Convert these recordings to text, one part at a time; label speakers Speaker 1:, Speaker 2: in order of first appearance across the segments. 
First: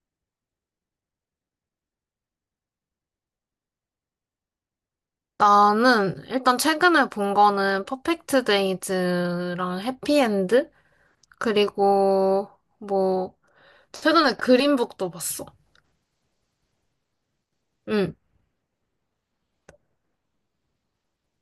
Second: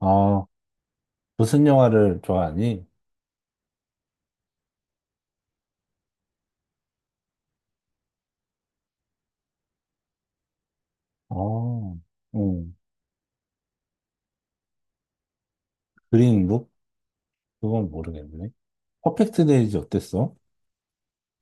Speaker 1: 아, 무슨 영화를 좋아하니?
Speaker 2: 나는 일단 최근에 본 거는 퍼펙트 데이즈랑 해피엔드
Speaker 1: 어,
Speaker 2: 그리고
Speaker 1: 음,
Speaker 2: 뭐 최근에 그린북도 봤어.
Speaker 1: 그린북? 그건
Speaker 2: 응.
Speaker 1: 모르겠네. 퍼펙트 데이즈 어땠어?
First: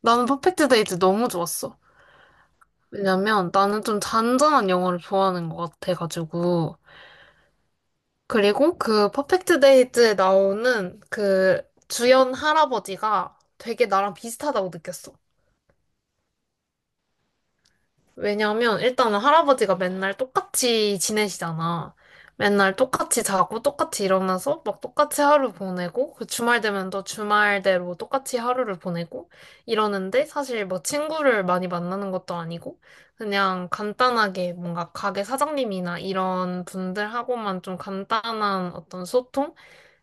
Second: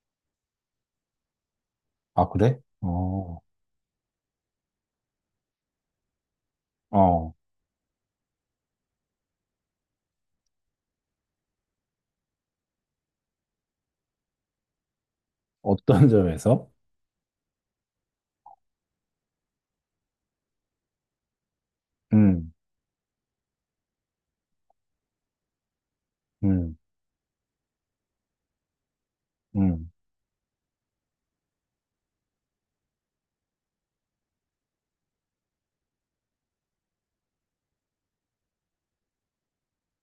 Speaker 2: 나는 퍼펙트 데이즈 너무 좋았어.
Speaker 1: 아, 그래? 어,
Speaker 2: 왜냐면 나는 좀 잔잔한 영화를 좋아하는 것 같아가지고
Speaker 1: 어,
Speaker 2: 그리고 그 퍼펙트 데이즈에 나오는 그 주연 할아버지가 되게 나랑 비슷하다고 느꼈어.
Speaker 1: 어떤 점에서?
Speaker 2: 왜냐면 일단은 할아버지가 맨날 똑같이 지내시잖아.
Speaker 1: 음,
Speaker 2: 맨날 똑같이 자고 똑같이 일어나서 막 똑같이 하루 보내고 그 주말
Speaker 1: 음,
Speaker 2: 되면 또 주말대로 똑같이 하루를 보내고
Speaker 1: 음,
Speaker 2: 이러는데 사실 뭐 친구를 많이 만나는 것도 아니고 그냥 간단하게 뭔가 가게 사장님이나 이런 분들하고만 좀 간단한 어떤 소통?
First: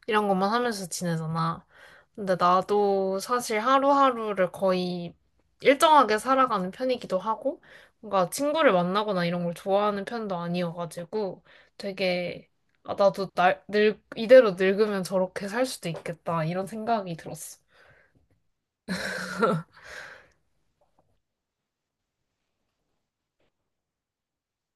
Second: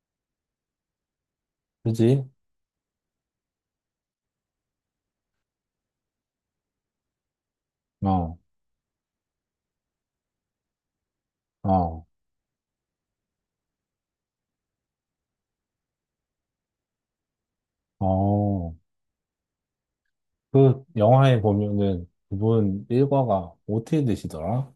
Speaker 2: 이런 것만 하면서 지내잖아.
Speaker 1: 그지?
Speaker 2: 근데 나도 사실 하루하루를 거의 일정하게 살아가는 편이기도 하고, 뭔가
Speaker 1: 어,
Speaker 2: 친구를 만나거나 이런 걸 좋아하는 편도 아니어가지고,
Speaker 1: 어,
Speaker 2: 되게, 아, 나도 이대로 늙으면 저렇게 살 수도 있겠다, 이런 생각이 들었어.
Speaker 1: 어. 그 영화에 보면은 그분 일과가 어떻게 되시더라?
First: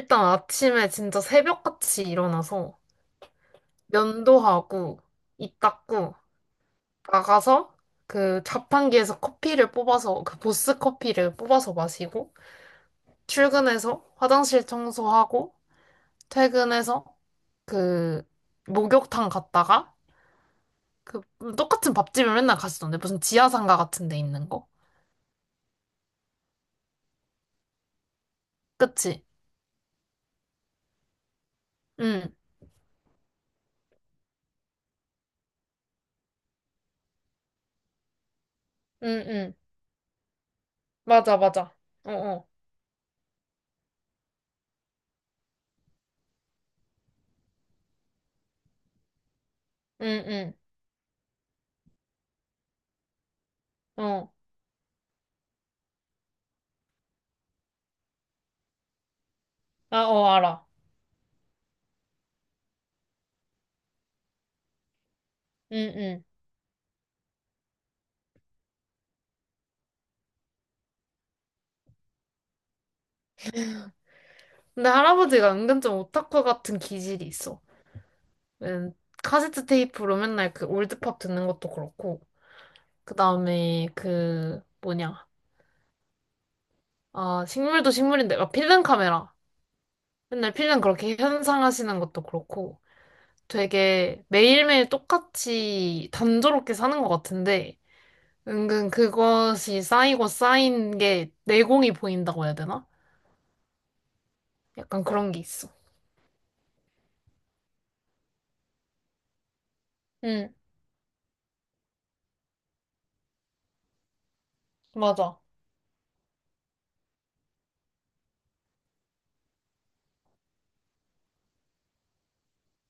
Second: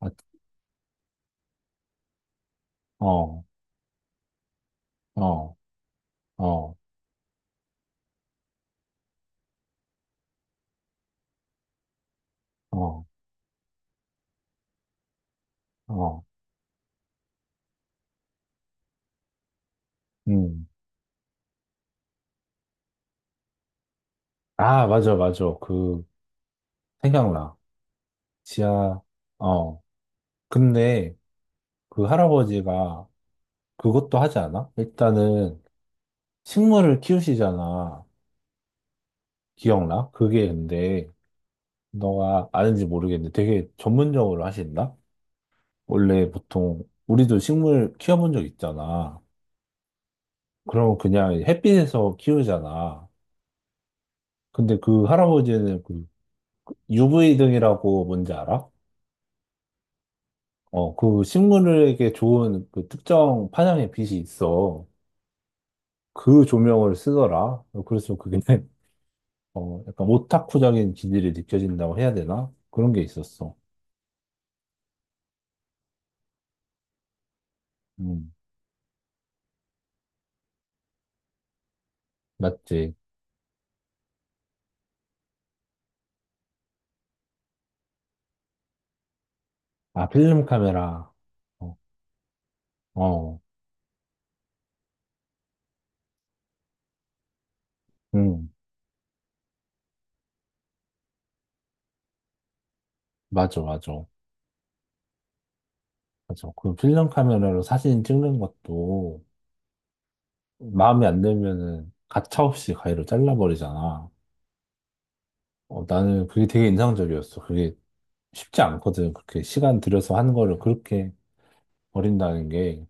Speaker 1: 아,
Speaker 2: 아침에 진짜 새벽같이 일어나서
Speaker 1: 어,
Speaker 2: 면도하고,
Speaker 1: 어,
Speaker 2: 입 닦고,
Speaker 1: 어,
Speaker 2: 나가서 그 자판기에서 그 보스 커피를 뽑아서 마시고,
Speaker 1: 어,
Speaker 2: 출근해서 화장실 청소하고
Speaker 1: 어,
Speaker 2: 퇴근해서 그 목욕탕 갔다가
Speaker 1: 음.
Speaker 2: 그 똑같은 밥집을 맨날 갔었는데 무슨 지하상가 같은 데 있는 거.
Speaker 1: 아, 맞아, 맞아. 그, 생각나. 지하,
Speaker 2: 그치?
Speaker 1: 어. 근데, 그
Speaker 2: 응,
Speaker 1: 할아버지가 그것도 하지 않아? 일단은 식물을 키우시잖아.
Speaker 2: 응, 응.
Speaker 1: 기억나? 그게 근데
Speaker 2: 맞아, 맞아. 어, 어.
Speaker 1: 너가 아는지 모르겠는데 되게 전문적으로 하신다? 원래 보통 우리도 식물 키워본 적 있잖아.
Speaker 2: 응,
Speaker 1: 그럼 그냥 햇빛에서 키우잖아.
Speaker 2: 응. 어.
Speaker 1: 근데 그 할아버지는 그 UV 등이라고 뭔지 알아?
Speaker 2: 아, 어, 알아.
Speaker 1: 어, 그 식물에게 좋은 그 특정 파장의 빛이 있어.
Speaker 2: 응, 응.
Speaker 1: 그 조명을 쓰더라. 그래서 그게 어, 약간 오타쿠적인 기질이 느껴진다고 해야 되나? 그런 게 있었어.
Speaker 2: 근데 할아버지가 은근 좀 오타쿠 같은 기질이 있어.
Speaker 1: 음,
Speaker 2: 음, 카세트 테이프로 맨날 그 올드팝 듣는 것도 그렇고,
Speaker 1: 맞지.
Speaker 2: 그 다음에 그 뭐냐. 아, 식물도 식물인데, 막 필름 카메라.
Speaker 1: 아, 필름
Speaker 2: 맨날 필름
Speaker 1: 카메라.
Speaker 2: 그렇게
Speaker 1: 어,
Speaker 2: 현상하시는 것도 그렇고
Speaker 1: 어,
Speaker 2: 되게 매일매일 똑같이 단조롭게 사는 것 같은데
Speaker 1: 음,
Speaker 2: 은근 그것이 쌓이고 쌓인 게 내공이 보인다고 해야 되나?
Speaker 1: 맞아, 맞아.
Speaker 2: 약간 그런 게 있어.
Speaker 1: 맞아. 그 필름 카메라로 사진 찍는 것도
Speaker 2: 응,
Speaker 1: 마음에 안 들면은 가차없이 가위로 잘라버리잖아.
Speaker 2: 맞아.
Speaker 1: 어, 나는 그게 되게 인상적이었어. 그게 쉽지 않거든. 그렇게 시간 들여서 한 거를 그렇게 버린다는 게,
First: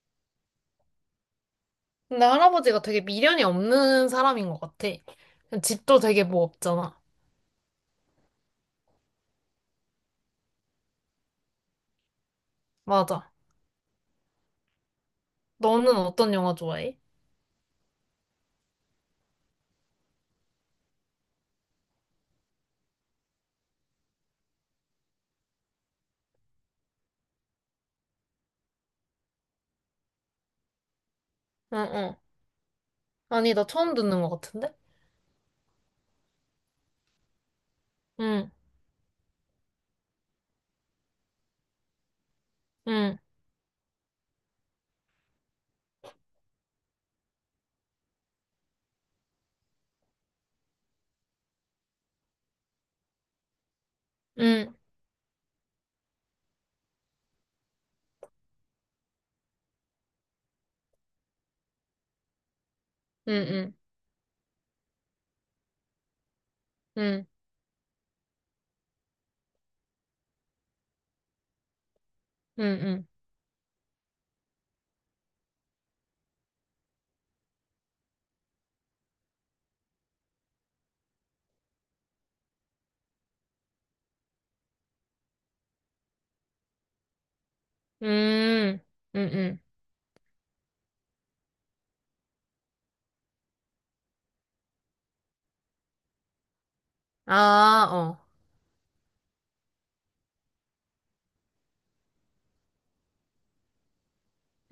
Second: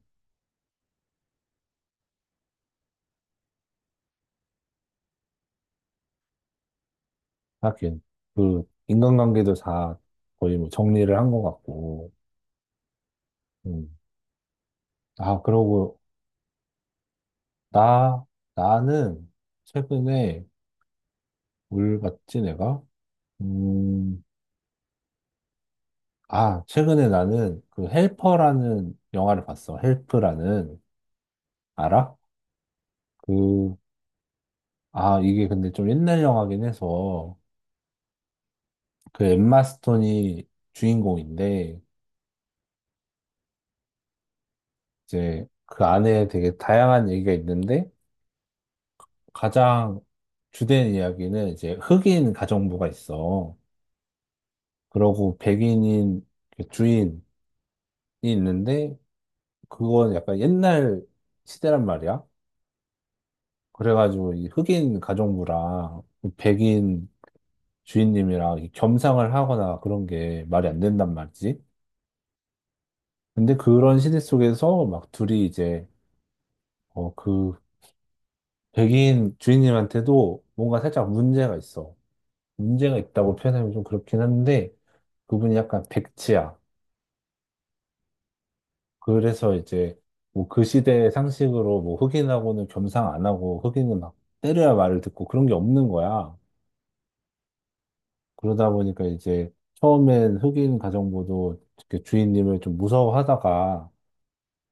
Speaker 2: 근데 할아버지가 되게 미련이 없는 사람인 것 같아. 집도 되게 뭐 없잖아.
Speaker 1: 하긴, 그, 인간관계도 다 거의 뭐 정리를 한 것 같고,
Speaker 2: 맞아.
Speaker 1: 음. 아,
Speaker 2: 너는
Speaker 1: 그러고
Speaker 2: 어떤 영화 좋아해?
Speaker 1: 나, 나는 최근에 뭘 봤지, 내가? 음, 아, 최근에 나는 그 헬퍼라는 영화를 봤어. 헬프라는.
Speaker 2: 응,
Speaker 1: 알아?
Speaker 2: 응. 아니, 나
Speaker 1: 그,
Speaker 2: 처음 듣는 것 같은데?
Speaker 1: 아, 이게 근데 좀 옛날 영화긴 해서
Speaker 2: 응,
Speaker 1: 그 엠마 스톤이 주인공인데
Speaker 2: 응,
Speaker 1: 이제 그 안에 되게 다양한 얘기가 있는데 가장 주된 이야기는 이제 흑인 가정부가 있어.
Speaker 2: 응,
Speaker 1: 그러고 백인인 그 주인이 있는데 그건 약간 옛날 시대란 말이야.
Speaker 2: 응, 응,
Speaker 1: 그래가지고 이 흑인 가정부랑 이 백인
Speaker 2: 응,
Speaker 1: 주인님이랑 이 겸상을 하거나 그런 게 말이 안 된단 말이지.
Speaker 2: 응, 응,
Speaker 1: 근데 그런 시대 속에서 막 둘이 이제 어, 그 백인 주인님한테도 뭔가 살짝 문제가 있어. 문제가 있다고 표현하면 좀 그렇긴 한데 그분이 약간 백치야.
Speaker 2: 응, 응. 응,
Speaker 1: 그래서
Speaker 2: 응.
Speaker 1: 이제 뭐 그 시대의 상식으로 뭐 흑인하고는 겸상 안 하고 흑인은 막 때려야 말을 듣고 그런 게 없는 거야.
Speaker 2: 아, 어.
Speaker 1: 그러다 보니까 이제 처음엔 흑인 가정부도 이렇게 주인님을 좀 무서워하다가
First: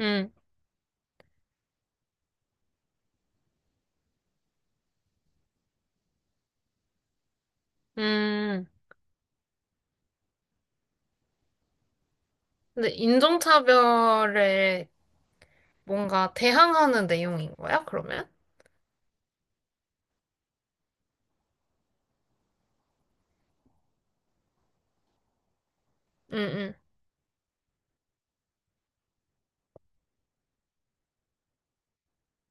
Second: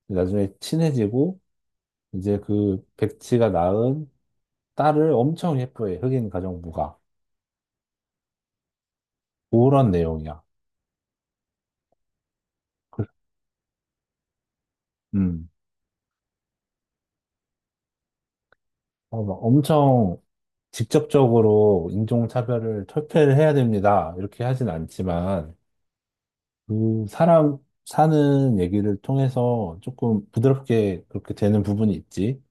Speaker 2: 음,
Speaker 1: 나중에 친해지고 이제 그 백치가 낳은 딸을 엄청 예뻐해, 흑인 가정부가.
Speaker 2: 음.
Speaker 1: 그런 내용이야.
Speaker 2: 근데
Speaker 1: 그-
Speaker 2: 인종차별에
Speaker 1: 음.
Speaker 2: 뭔가 대항하는 내용인 거야, 그러면?
Speaker 1: 어, 막 엄청 직접적으로 인종차별을 철폐를 해야 됩니다. 이렇게 하진 않지만
Speaker 2: 응, 응.
Speaker 1: 그 사람 사는 얘기를 통해서 조금 부드럽게 그렇게 되는 부분이 있지.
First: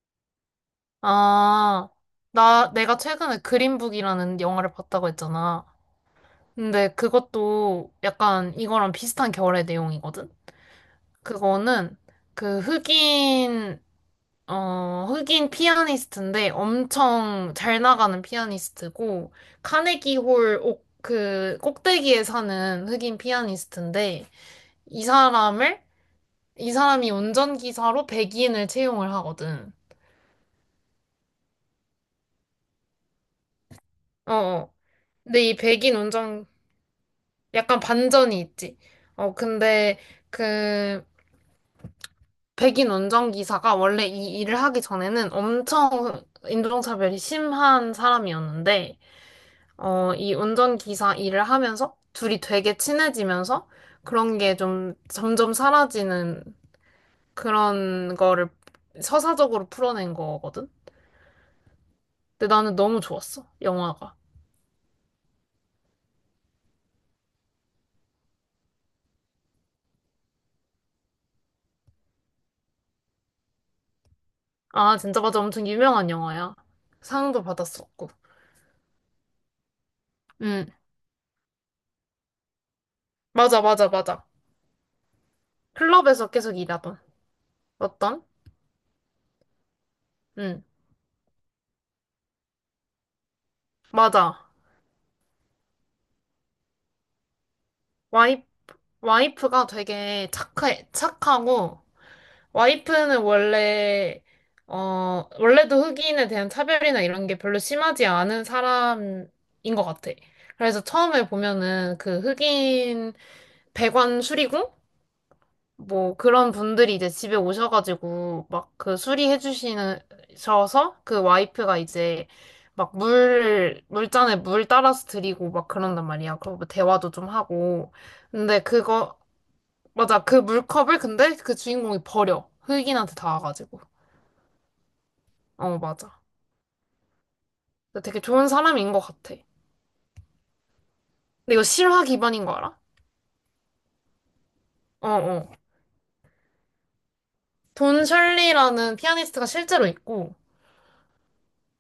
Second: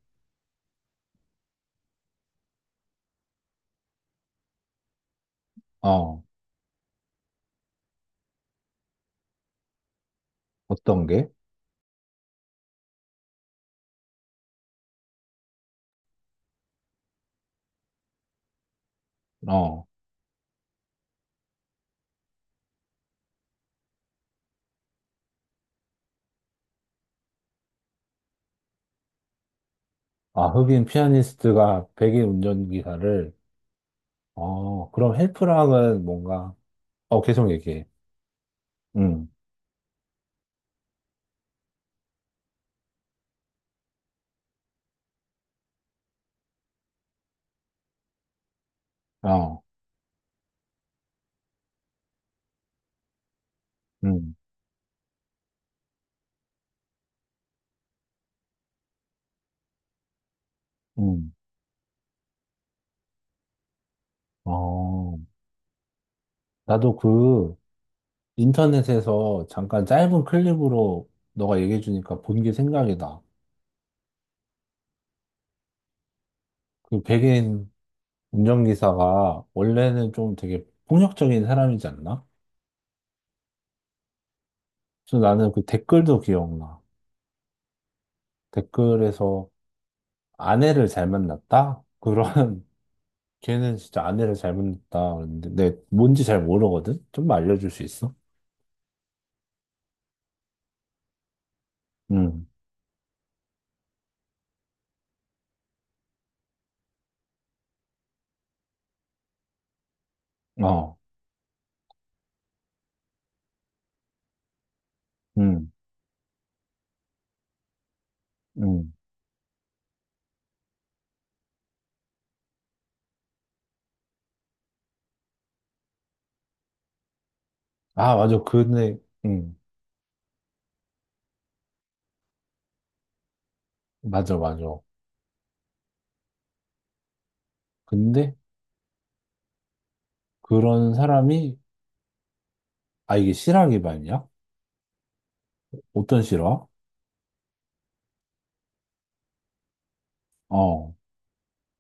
Speaker 2: 아, 내가 최근에 그린북이라는 영화를 봤다고 했잖아.
Speaker 1: 어,
Speaker 2: 근데 그것도 약간 이거랑 비슷한 결의 내용이거든?
Speaker 1: 어떤 게?
Speaker 2: 그거는 그 흑인 흑인 피아니스트인데 엄청 잘 나가는 피아니스트고,
Speaker 1: 어.
Speaker 2: 그 꼭대기에 사는 흑인 피아니스트인데, 이 사람을, 이 사람이 운전기사로 백인을 채용을 하거든.
Speaker 1: 아, 흑인 피아니스트가 백인 운전기사를,
Speaker 2: 어, 어.
Speaker 1: 어, 그럼
Speaker 2: 근데 이 백인
Speaker 1: 헬프랑은
Speaker 2: 운전,
Speaker 1: 뭔가, 어, 계속
Speaker 2: 약간
Speaker 1: 얘기해.
Speaker 2: 반전이 있지.
Speaker 1: 응,
Speaker 2: 어, 근데 그 백인 운전기사가 원래 이 일을 하기 전에는 엄청 인종차별이 심한 사람이었는데,
Speaker 1: 어,
Speaker 2: 어, 이 운전기사 일을 하면서 둘이 되게 친해지면서
Speaker 1: 응,
Speaker 2: 그런 게 좀 점점 사라지는 그런 거를 서사적으로 풀어낸 거거든?
Speaker 1: 응,
Speaker 2: 근데 나는 너무 좋았어, 영화가.
Speaker 1: 어. 나도 그 인터넷에서 잠깐 짧은 클립으로 너가 얘기해주니까 본 게 생각이 나.
Speaker 2: 아, 진짜 맞아. 엄청 유명한 영화야.
Speaker 1: 그
Speaker 2: 상도
Speaker 1: 백인
Speaker 2: 받았었고.
Speaker 1: 운전기사가 원래는 좀 되게
Speaker 2: 응.
Speaker 1: 폭력적인 사람이지 않나?
Speaker 2: 맞아, 맞아, 맞아.
Speaker 1: 그래서 나는 그 댓글도
Speaker 2: 클럽에서 계속
Speaker 1: 기억나.
Speaker 2: 일하던. 어떤?
Speaker 1: 댓글에서
Speaker 2: 응.
Speaker 1: 아내를 잘 만났다? 그런 걔는 진짜 아내를
Speaker 2: 맞아.
Speaker 1: 잘못 낳았다 그랬는데 내 뭔지 잘 모르거든? 좀 알려줄 수 있어?
Speaker 2: 와이, 와이프가 되게 착해, 착하고
Speaker 1: 응,
Speaker 2: 와이프는 원래도 흑인에 대한 차별이나 이런 게 별로 심하지 않은 사람인 것 같아. 그래서
Speaker 1: 어,
Speaker 2: 처음에 보면은 그 흑인 배관 수리공?
Speaker 1: 응,
Speaker 2: 뭐 그런 분들이 이제 집에 오셔가지고 막
Speaker 1: 응.
Speaker 2: 그 수리해 주시는, 셔서 그 와이프가 이제 막 물잔에 물 따라서 드리고 막 그런단 말이야. 그리고 뭐 대화도 좀 하고.
Speaker 1: 아, 맞아.
Speaker 2: 근데
Speaker 1: 근데,
Speaker 2: 그거,
Speaker 1: 응,
Speaker 2: 맞아. 그 물컵을 근데 그 주인공이 버려. 흑인한테 닿아가지고.
Speaker 1: 맞아, 맞아.
Speaker 2: 어, 맞아. 근데 되게
Speaker 1: 근데
Speaker 2: 좋은 사람인 것 같아. 근데
Speaker 1: 그런 사람이,
Speaker 2: 이거 실화 기반인 거 알아?
Speaker 1: 아, 이게 실화 기반이야?
Speaker 2: 어, 어.
Speaker 1: 어떤 실화?
Speaker 2: 돈 셜리라는 피아니스트가 실제로 있고,
Speaker 1: 어,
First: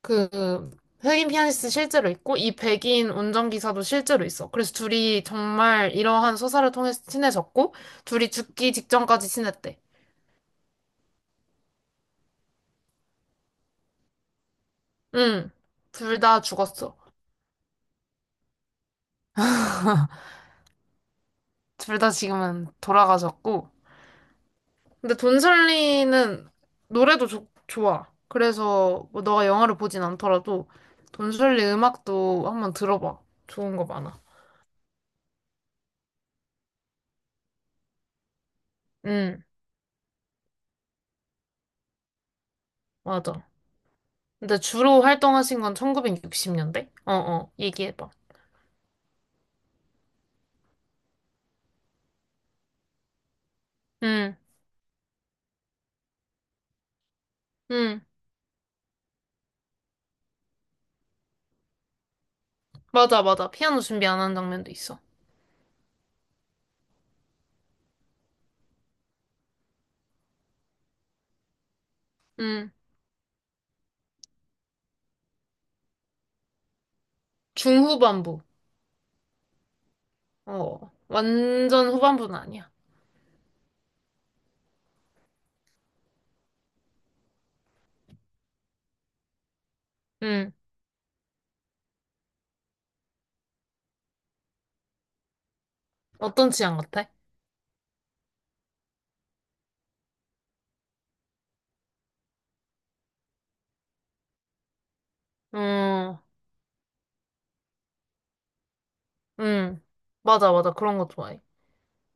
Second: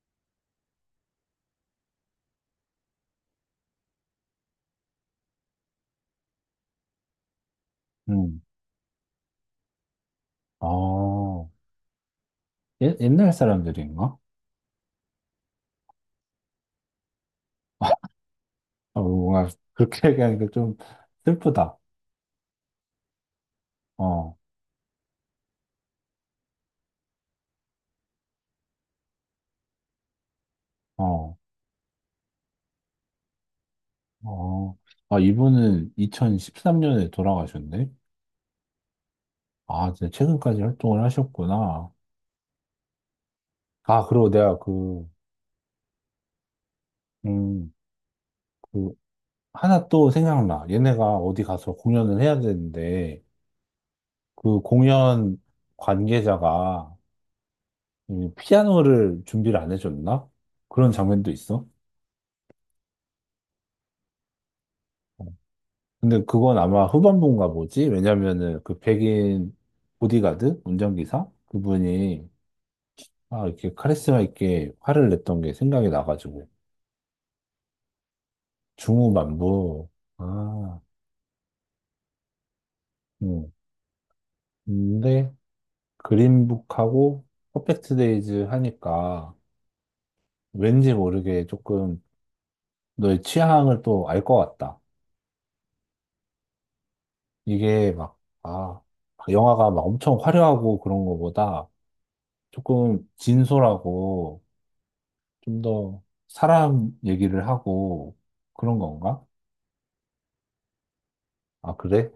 Speaker 2: 그, 흑인 피아니스트 실제로 있고, 이 백인 운전기사도 실제로 있어. 그래서 둘이 정말 이러한 소사를 통해서 친해졌고, 둘이
Speaker 1: 응,
Speaker 2: 죽기 직전까지 친했대.
Speaker 1: 어, 옛, 옛날 사람들인가?
Speaker 2: 응. 둘 다 죽었어.
Speaker 1: 어, 뭔가 그렇게 얘기하니까 좀 슬프다.
Speaker 2: 둘 다 지금은 돌아가셨고,
Speaker 1: 어,
Speaker 2: 근데 돈설리는 노래도 좋아. 그래서 뭐 너가 영화를 보진 않더라도
Speaker 1: 어,
Speaker 2: 돈설리 음악도 한번 들어봐. 좋은 거 많아.
Speaker 1: 어. 아, 이분은 2013년에 돌아가셨네?
Speaker 2: 응,
Speaker 1: 아, 진짜 최근까지 활동을 하셨구나.
Speaker 2: 맞아.
Speaker 1: 아, 그리고 내가
Speaker 2: 근데 주로
Speaker 1: 그,
Speaker 2: 활동하신 건 1960년대? 어 어,
Speaker 1: 음,
Speaker 2: 얘기해봐.
Speaker 1: 그, 하나 또 생각나. 얘네가 어디 가서 공연을 해야 되는데,
Speaker 2: 응,
Speaker 1: 그 공연 관계자가
Speaker 2: 응.
Speaker 1: 이 피아노를 준비를 안 해줬나? 그런 장면도 있어.
Speaker 2: 맞아, 맞아. 피아노 준비 안 한 장면도 있어.
Speaker 1: 어. 근데 그건 아마 후반부인가 보지? 왜냐면은 그 백인 보디가드? 운전기사? 그분이
Speaker 2: 응.
Speaker 1: 아, 이렇게 카리스마 있게 화를 냈던 게 생각이 나가지고.
Speaker 2: 중후반부.
Speaker 1: 중후반부. 아,
Speaker 2: 어, 완전 후반부는 아니야.
Speaker 1: 음. 근데, 그린북하고 퍼펙트 데이즈 하니까
Speaker 2: 응.
Speaker 1: 왠지 모르게 조금 너의 취향을 또 알 것 같다.
Speaker 2: 어떤 취향 같아?
Speaker 1: 이게 막, 아, 영화가 막 엄청 화려하고 그런 거보다 조금 진솔하고 좀 더
Speaker 2: 어,
Speaker 1: 사람 얘기를 하고 그런 건가?
Speaker 2: 응. 맞아, 맞아. 그런 거 좋아해.
Speaker 1: 아, 그래?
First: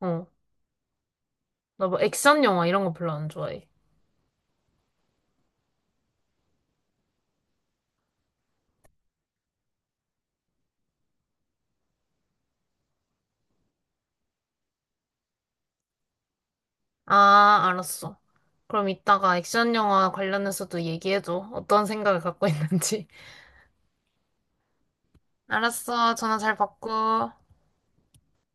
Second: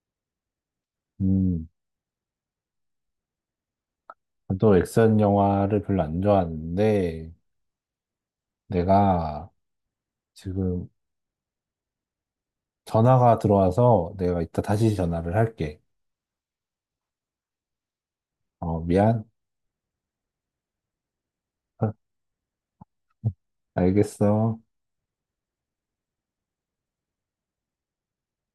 Speaker 2: 어.
Speaker 1: 음,
Speaker 2: 나 뭐 액션 영화 이런 거 별로 안 좋아해.
Speaker 1: 또 액션 영화를 별로 안 좋아하는데 내가 지금 전화가 들어와서 내가 이따 다시 전화를 할게.
Speaker 2: 아, 알았어.
Speaker 1: 어,
Speaker 2: 그럼
Speaker 1: 미안.
Speaker 2: 이따가 액션 영화 관련해서도 얘기해줘. 어떤 생각을 갖고 있는지.
Speaker 1: 알겠어.
Speaker 2: 알았어. 전화 잘 받고.